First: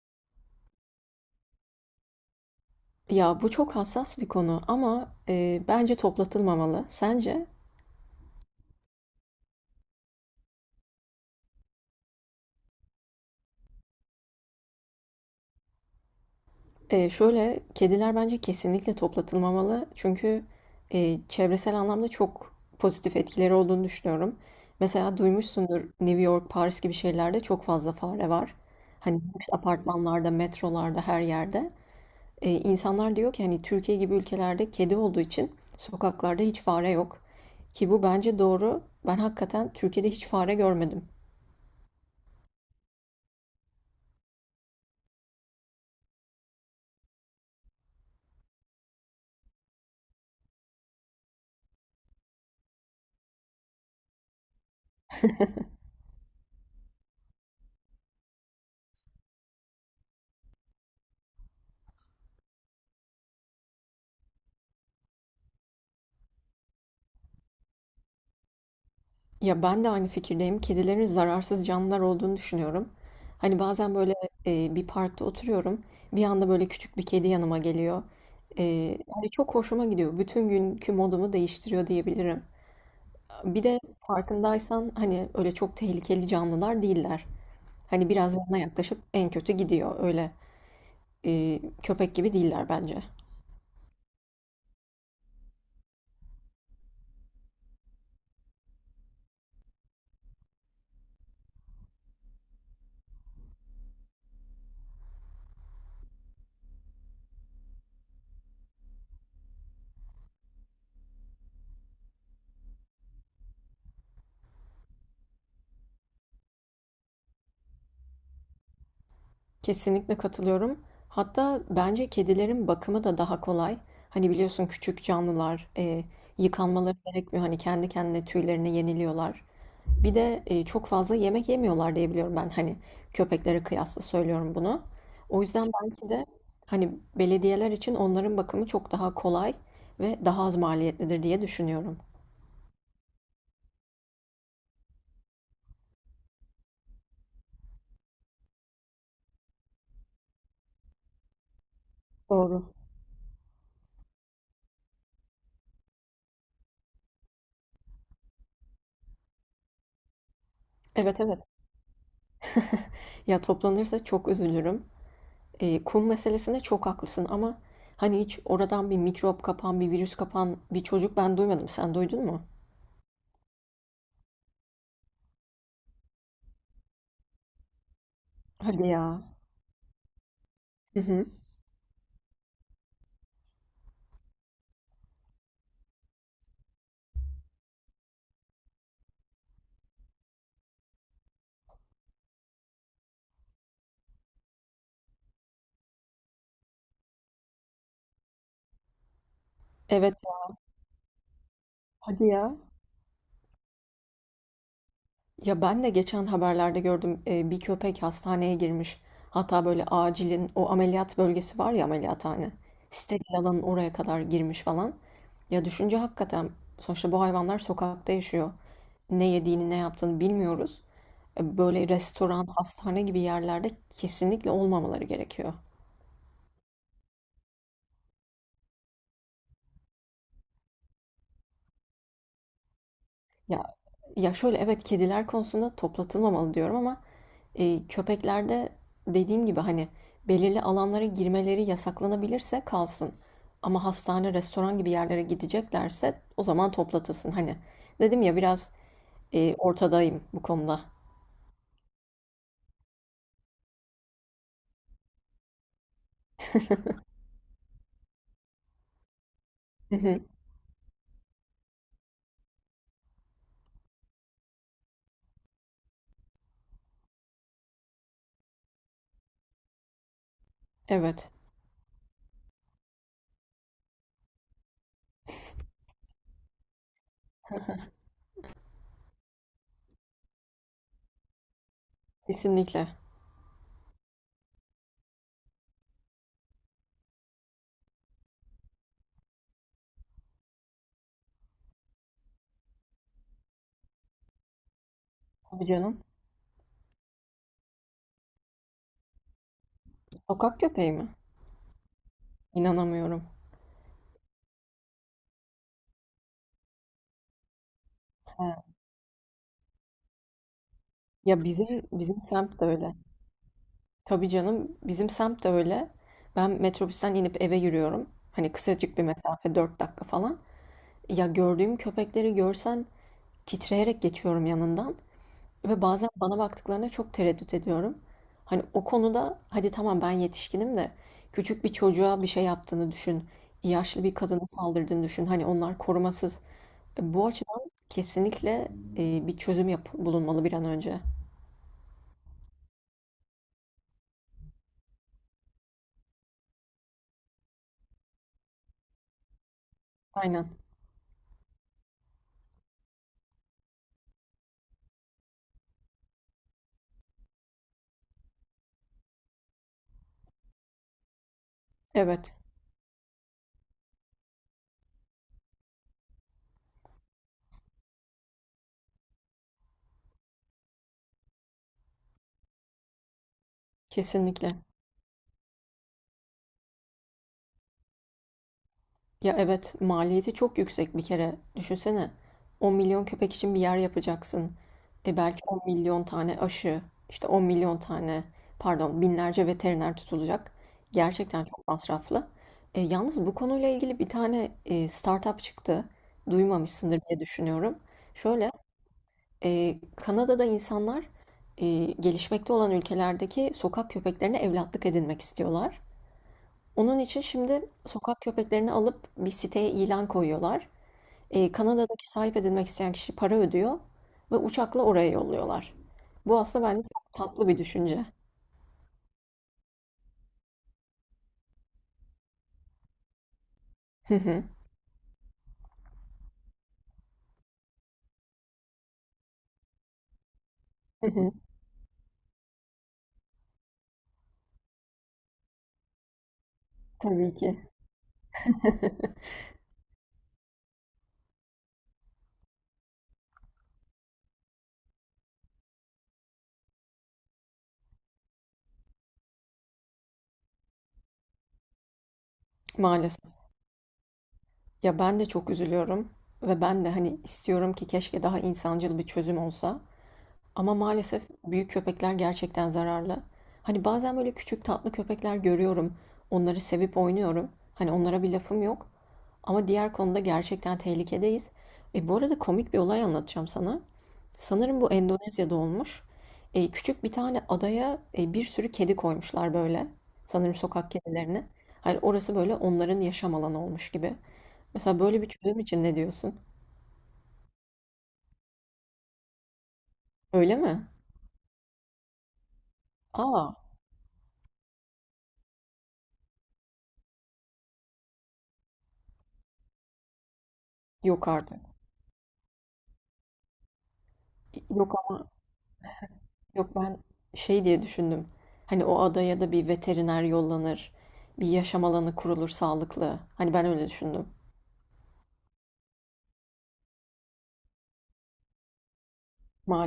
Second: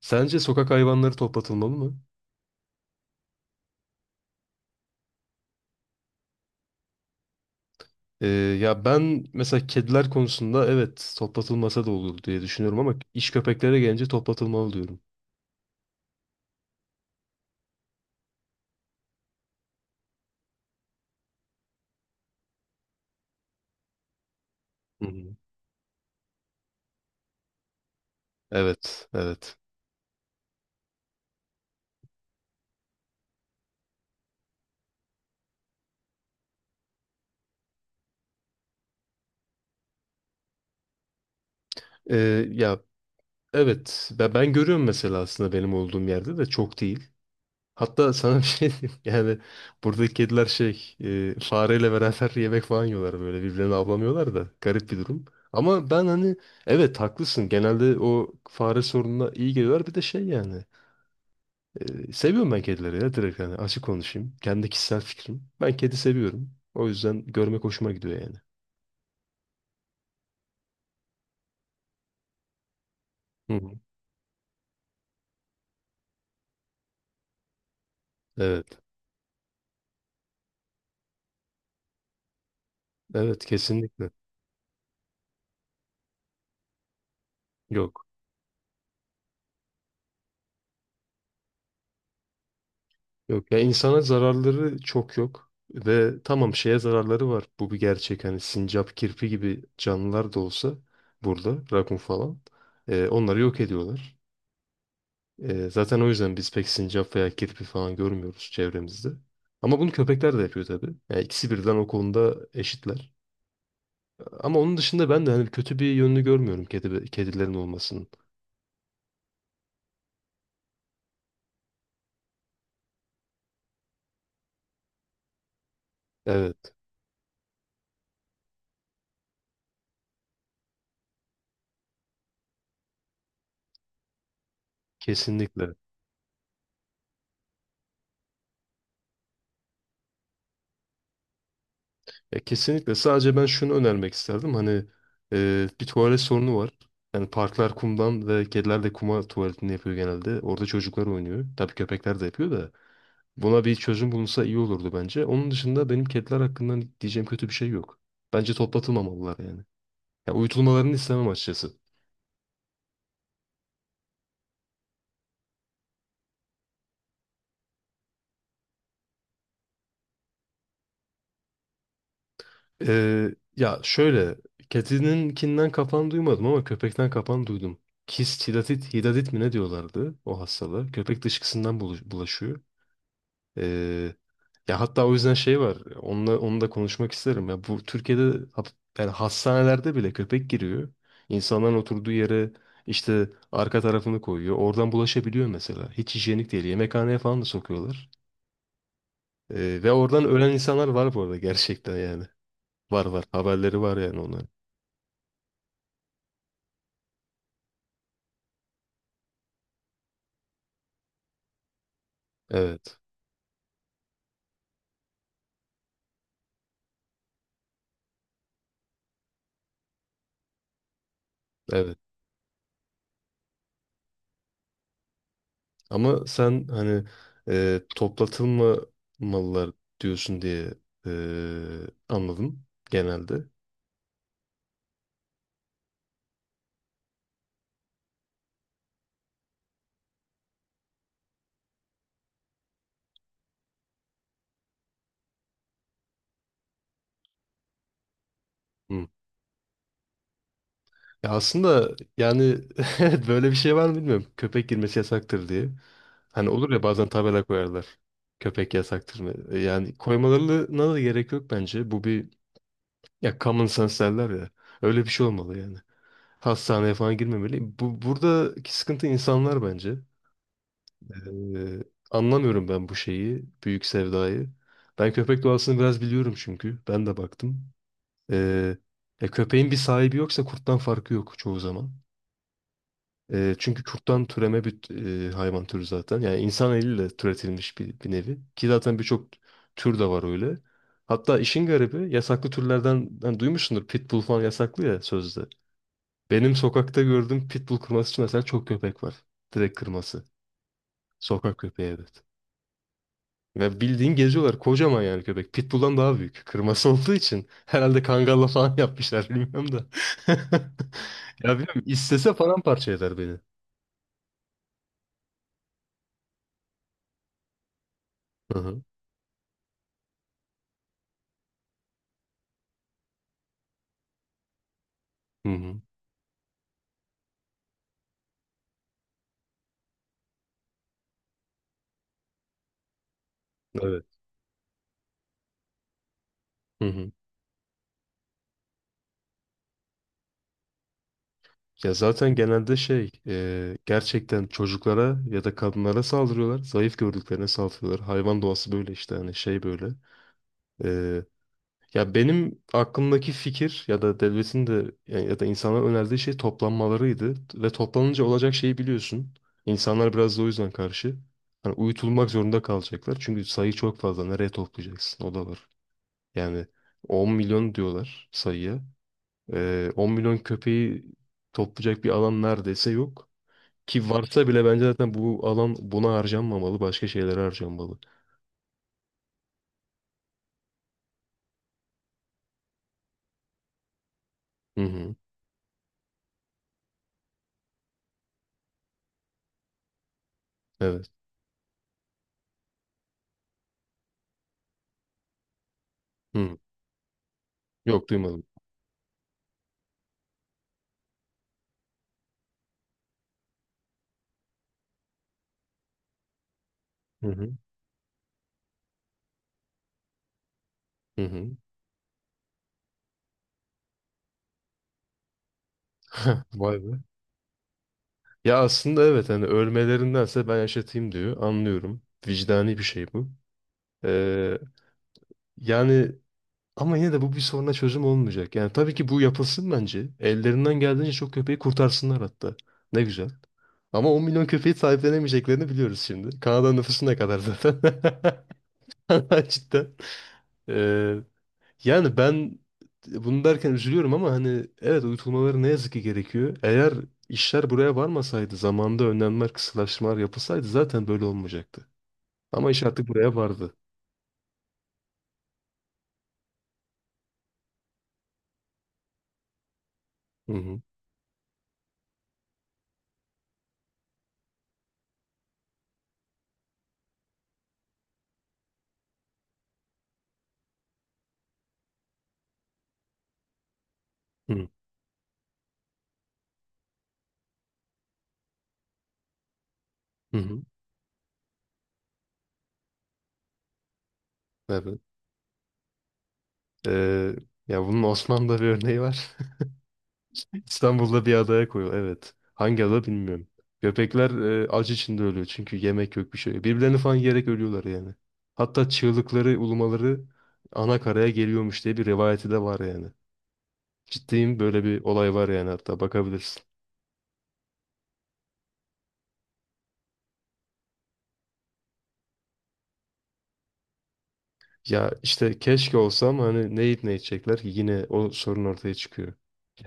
Sence sokak hayvanları toplatılmalı mı? Ya bu çok hassas bir konu ama bence toplatılmamalı. Sence? Ee, ya ben mesela kediler konusunda evet toplatılmasa da olur diye düşünüyorum ama iş köpeklere gelince toplatılmalı diyorum. Şöyle kediler bence kesinlikle toplatılmamalı. Çünkü çevresel anlamda çok pozitif etkileri olduğunu düşünüyorum. Hı Mesela hı. duymuşsundur New York, Paris gibi şehirlerde çok fazla fare var. Evet, Hani lüks evet. apartmanlarda, metrolarda, her yerde. İnsanlar diyor ki hani Türkiye gibi ülkelerde kedi olduğu için sokaklarda hiç fare yok. Ki bu bence doğru. Ben hakikaten Türkiye'de hiç fare görmedim. Ya evet ben görüyorum mesela aslında benim olduğum yerde de çok değil. Hatta sana bir şey diyeyim yani buradaki kediler şey fareyle beraber yemek falan yiyorlar böyle birbirlerini avlamıyorlar da garip bir durum. Ama ben hani evet haklısın genelde o fare sorununa iyi geliyorlar bir de şey yani. Seviyorum ben kedileri ya direkt yani açık konuşayım. Kendi kişisel fikrim. Ben kedi seviyorum. O yüzden görmek hoşuma gidiyor yani. Ya, ben de aynı fikirdeyim. Kedilerin zararsız canlılar olduğunu düşünüyorum. Hı Hani, hı. bazen, böyle, bir parkta oturuyorum, bir anda, böyle, küçük bir kedi yanıma geliyor. Eee, Evet. yani, çok hoşuma gidiyor. Bütün günkü modumu değiştiriyor diyebilirim. Evet Bir de kesinlikle. farkındaysan, hani, öyle çok tehlikeli canlılar değiller. Yok. Hani, biraz yanına yaklaşıp en kötü gidiyor. Öyle, köpek gibi değiller bence. Yok. Ya insana zararları çok yok. Ve tamam şeye zararları var. Bu bir gerçek. Hani sincap, kirpi gibi canlılar da olsa burada rakun falan. Onları yok ediyorlar. Zaten o yüzden biz pek sincap veya kirpi falan görmüyoruz çevremizde. Ama bunu köpekler de yapıyor tabii. Yani ikisi birden o konuda eşitler. Ama onun dışında ben de hani kötü bir yönünü görmüyorum kedilerin olmasının. Kesinlikle katılıyorum. Hatta bence kedilerin bakımı da daha kolay. Hani biliyorsun küçük canlılar Evet, yıkanmaları gerekmiyor. Hani kendi kendine tüylerini yeniliyorlar. Bir de çok fazla yemek yemiyorlar diye biliyorum ben. Hani köpeklere kıyasla söylüyorum bunu. O yüzden kesinlikle. belki de hani belediyeler için onların bakımı çok daha kolay ve daha az maliyetlidir diye düşünüyorum. Ya kesinlikle. Sadece ben şunu önermek isterdim. Hani bir tuvalet sorunu var. Yani parklar kumdan ve kediler de kuma tuvaletini yapıyor genelde. Orada çocuklar oynuyor. Tabii köpekler de yapıyor Doğru. da. Buna bir çözüm bulunsa iyi olurdu bence. Onun dışında benim kediler hakkında diyeceğim kötü bir şey yok. Bence toplatılmamalılar yani. Ya uyutulmalarını Evet, istemem evet. açıkçası. Ya toplanırsa çok üzülürüm. Kum meselesinde çok haklısın ama hani hiç oradan bir mikrop kapan, bir virüs kapan bir çocuk ben duymadım. Sen duydun mu? Ya şöyle, kedininkinden kapan duymadım ama köpekten kapan duydum. Kist Hadi hidatit, ya. hidatit mi ne diyorlardı o hastalığı? Hı Köpek hı. dışkısından bulaşıyor. Ee, ya hatta o yüzden şey var. Onunla, onu da konuşmak isterim. Ya bu Türkiye'de hap- yani hastanelerde bile köpek giriyor. İnsanların oturduğu yere işte arka tarafını koyuyor. Oradan bulaşabiliyor mesela. Hiç hijyenik değil. Yemekhaneye falan da sokuyorlar. Ve Evet oradan ya. ölen insanlar var bu arada gerçekten yani. Hadi ya. Var var. Haberleri var yani onların. Ya ben de geçen haberlerde gördüm bir köpek hastaneye girmiş. Hatta böyle acilin o ameliyat bölgesi var ya, ameliyathane. Evet, Steril alanın oraya kadar girmiş falan. Ya düşünce hakikaten sonuçta bu hayvanlar sokakta yaşıyor. Ne yediğini ne yaptığını bilmiyoruz. Böyle evet. restoran, hastane gibi yerlerde kesinlikle olmamaları gerekiyor. Ama sen hani toplatılmamalılar diyorsun diye e, anladım genelde. Ya ya, şöyle evet, kediler konusunda toplatılmamalı diyorum ama köpeklerde dediğim gibi hani belirli alanlara girmeleri yasaklanabilirse kalsın. Ama hastane, restoran gibi yerlere gideceklerse o zaman toplatılsın. Hani dedim ya biraz Hı. Ortadayım bu konuda. Ya aslında yani evet, böyle bir şey var mı bilmiyorum. Köpek girmesi yasaktır diye. Hani olur ya bazen tabela koyarlar. Köpek yasaktır mı? Yani Hı hı. koymalarına da gerek yok bence. Bu bir ya common sense derler ya. Öyle bir şey olmalı yani. Hastaneye falan girmemeli. Bu buradaki sıkıntı insanlar bence. Evet, Ee, anlamıyorum ben bu şeyi, büyük sevdayı. Ben köpek doğasını biraz biliyorum çünkü. Ben de baktım. Ee, köpeğin bir sahibi yoksa kurttan farkı yok çoğu zaman. kesinlikle. Çünkü kurttan türeme bir hayvan türü zaten. Yani insan eliyle türetilmiş bir nevi. Ki zaten birçok tür de var öyle. Hatta işin garibi yasaklı türlerden hani duymuşsundur. Pitbull falan yasaklı ya sözde. Tabii canım. Benim sokakta gördüğüm pitbull kırması için mesela çok köpek var. Direkt kırması. Sokak köpeği mi? Sokak köpeği evet. İnanamıyorum. Ve bildiğin geziyorlar. Kocaman yani köpek. Pitbull'dan daha büyük. Kırması olduğu için. Herhalde kangalla Ha. falan yapmışlar bilmiyorum da. Ya Ya bilmiyorum. bizim İstese semt de paramparça öyle. eder beni. Tabii canım, bizim semt de öyle. Ben metrobüsten inip eve yürüyorum. Hani Hı hı. kısacık bir mesafe, 4 dakika falan. Ya gördüğüm köpekleri görsen titreyerek geçiyorum yanından. Hı hı. Ve bazen bana baktıklarında çok tereddüt ediyorum. Hani o konuda hadi tamam, ben yetişkinim de küçük bir çocuğa bir şey yaptığını düşün. Evet. Yaşlı bir kadına saldırdığını düşün. Hani onlar korumasız. Hı hı. Bu açıdan kesinlikle bir çözüm bulunmalı bir an önce. Ya zaten genelde şey gerçekten çocuklara ya da kadınlara saldırıyorlar. Zayıf gördüklerine saldırıyorlar. Hayvan doğası böyle işte hani şey böyle. Aynen. E, Ya benim aklımdaki fikir ya da devletin de ya ya da insanlara önerdiği şey toplanmalarıydı. Ve toplanınca olacak şeyi biliyorsun. İnsanlar biraz da o yüzden karşı. Hani uyutulmak Evet, zorunda kalacaklar. Çünkü sayı çok fazla. Nereye toplayacaksın? O da var. Yani 10 milyon diyorlar sayıya. 10 milyon köpeği toplayacak bir alan neredeyse yok. Ki varsa kesinlikle. bile bence zaten bu alan buna harcanmamalı. Başka şeylere harcanmalı. Ya evet, maliyeti çok yüksek bir kere. Düşünsene, 10 milyon köpek için bir yer yapacaksın. Hı hı. E belki 10 milyon tane aşı, işte 10 milyon tane, pardon, binlerce veteriner tutulacak. Evet. Gerçekten çok masraflı. Yalnız bu konuyla ilgili bir tane startup çıktı. Hı. Duymamışsındır diye düşünüyorum. Yok duymadım. Şöyle, Kanada'da insanlar gelişmekte olan ülkelerdeki sokak köpeklerine evlatlık edinmek istiyorlar. Onun için Hı hı. şimdi sokak köpeklerini alıp bir siteye ilan koyuyorlar. Hı hı. Kanada'daki sahip edilmek isteyen kişi para ödüyor ve uçakla oraya yolluyorlar. Bu aslında Vay bence be. çok tatlı bir düşünce. Ya aslında evet hani ölmelerindense ben yaşatayım diyor. Anlıyorum. Vicdani bir şey bu. Hı hı, Ee, yani ama yine de bu bir soruna çözüm olmayacak. Yani tabii ki bu yapılsın bence. Ellerinden hı geldiğince hı. çok köpeği kurtarsınlar hatta. Ne güzel. Ama 10 milyon köpeği sahiplenemeyeceklerini biliyoruz şimdi. Kanada nüfusu ne Tabii kadar ki. zaten? Cidden. Ee, yani ben bunu derken üzülüyorum ama hani evet uyutulmaları ne yazık ki gerekiyor. Eğer işler buraya varmasaydı, zamanda önlemler, kısıtlaştırmalar yapılsaydı zaten böyle olmayacaktı. Ama iş artık Maalesef. buraya vardı. Ya ben de çok üzülüyorum ve ben de hani istiyorum ki keşke daha insancıl bir çözüm olsa. Hı Ama hı. maalesef büyük köpekler gerçekten zararlı. Hani bazen böyle küçük tatlı köpekler görüyorum. Onları sevip oynuyorum. Hani onlara bir lafım yok. Ama diğer konuda gerçekten tehlikedeyiz. Bu arada komik bir olay anlatacağım sana. Hı Sanırım bu Endonezya'da olmuş. Küçük bir tane adaya bir sürü kedi koymuşlar böyle. hı. Sanırım Hı. sokak kedilerini. Hani orası böyle onların yaşam alanı olmuş gibi. Mesela Evet. böyle bir çözüm için ne diyorsun? Ee, ya bunun Osmanlı'da bir örneği var. Öyle mi? İstanbul'da bir adaya koyuyor. Evet. Hangi ada Aa, bilmiyorum. Köpekler acı içinde ölüyor çünkü yemek yok bir şey. Yok. Birbirlerini falan yiyerek ölüyorlar yani. Hatta çığlıkları, ulumaları ana yok karaya artık. geliyormuş diye bir rivayeti de var yani. Ciddiyim böyle Yok bir ama- olay var yani hatta bakabilirsin. yok, ben şey diye düşündüm. Hani o adaya da bir veteriner yollanır, bir yaşam alanı kurulur sağlıklı. Hani ben öyle düşündüm. Ya işte keşke olsa ama hani ne yiyip ne içecekler ki yine o sorun ortaya çıkıyor.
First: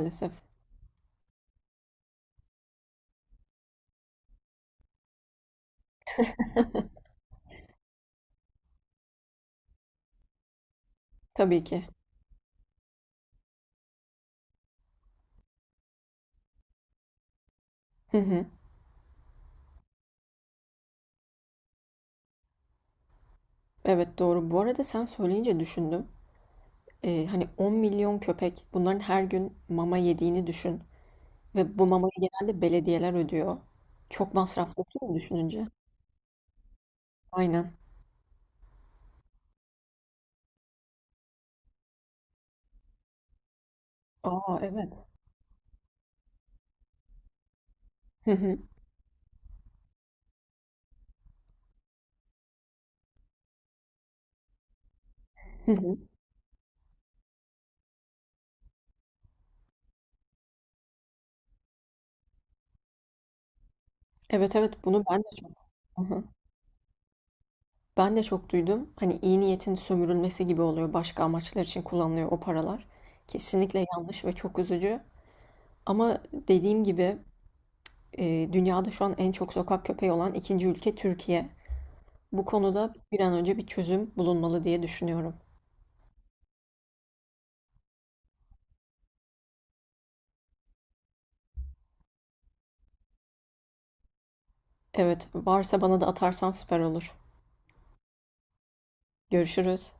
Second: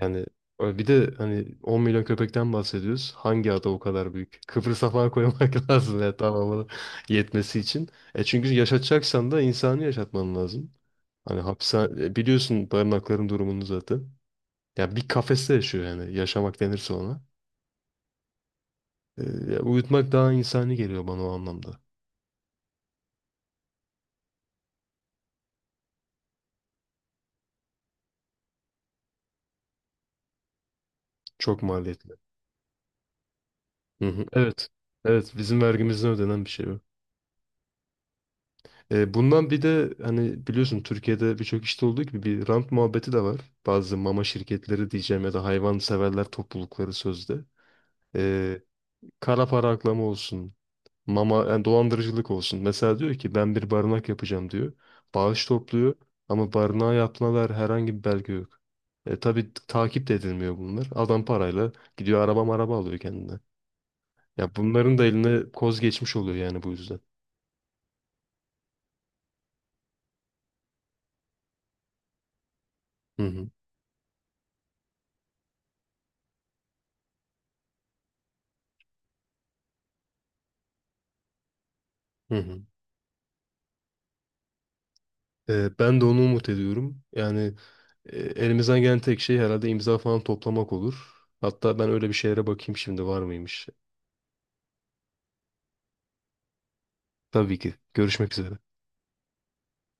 Yani bir de hani 10 milyon köpekten bahsediyoruz. Hangi ada o kadar büyük? Kıbrıs'a falan koymak lazım ya tamamını yetmesi için. Çünkü yaşatacaksan da insanı yaşatman lazım. Hani Tabii ki. hapishane biliyorsun barınakların durumunu zaten. Ya bir kafeste yaşıyor yani yaşamak denirse ona. E, ya uyutmak daha insani geliyor bana o anlamda. Evet, doğru. Bu arada sen söyleyince düşündüm. Hani 10 milyon köpek, bunların her gün mama yediğini düşün. Çok Ve bu mamayı maliyetli. genelde belediyeler ödüyor. Hı hı. Çok Evet. masraflı değil mi Evet bizim düşününce? vergimizden ödenen bir şey o. Aynen. Bundan bir de hani biliyorsun Türkiye'de birçok işte olduğu gibi bir rant muhabbeti de var. Bazı mama Aa şirketleri evet. diyeceğim ya da hayvan severler toplulukları sözde. Hı hı, E, kara para aklama olsun. Mama yani dolandırıcılık olsun. Mesela diyor ki ben bir barınak yapacağım diyor. Bağış hı topluyor hı. ama barınağa yaptığına dair herhangi bir belge yok. Tabii takip de edilmiyor bunlar. Adam parayla gidiyor araba maraba alıyor kendine. Ya Evet, evet, bunların bunu da ben de çok eline koz hı geçmiş hı. oluyor yani bu yüzden. Ben de çok duydum. Hani iyi niyetin sömürülmesi gibi oluyor. Başka amaçlar için kullanılıyor o paralar. Hı hı, Kesinlikle yanlış ve çok üzücü. Ama dediğim gibi dünyada şu an en çok sokak köpeği olan ikinci ülke Türkiye. hı Bu hı. konuda bir an önce bir çözüm bulunmalı diye düşünüyorum. Ben de onu umut ediyorum. Yani elimizden gelen tek şey herhalde imza falan toplamak olur. Hatta ben öyle bir şeylere bakayım şimdi var mıymış. Evet, varsa bana da atarsan süper olur. Tabii ki. Görüşmek üzere. Görüşürüz.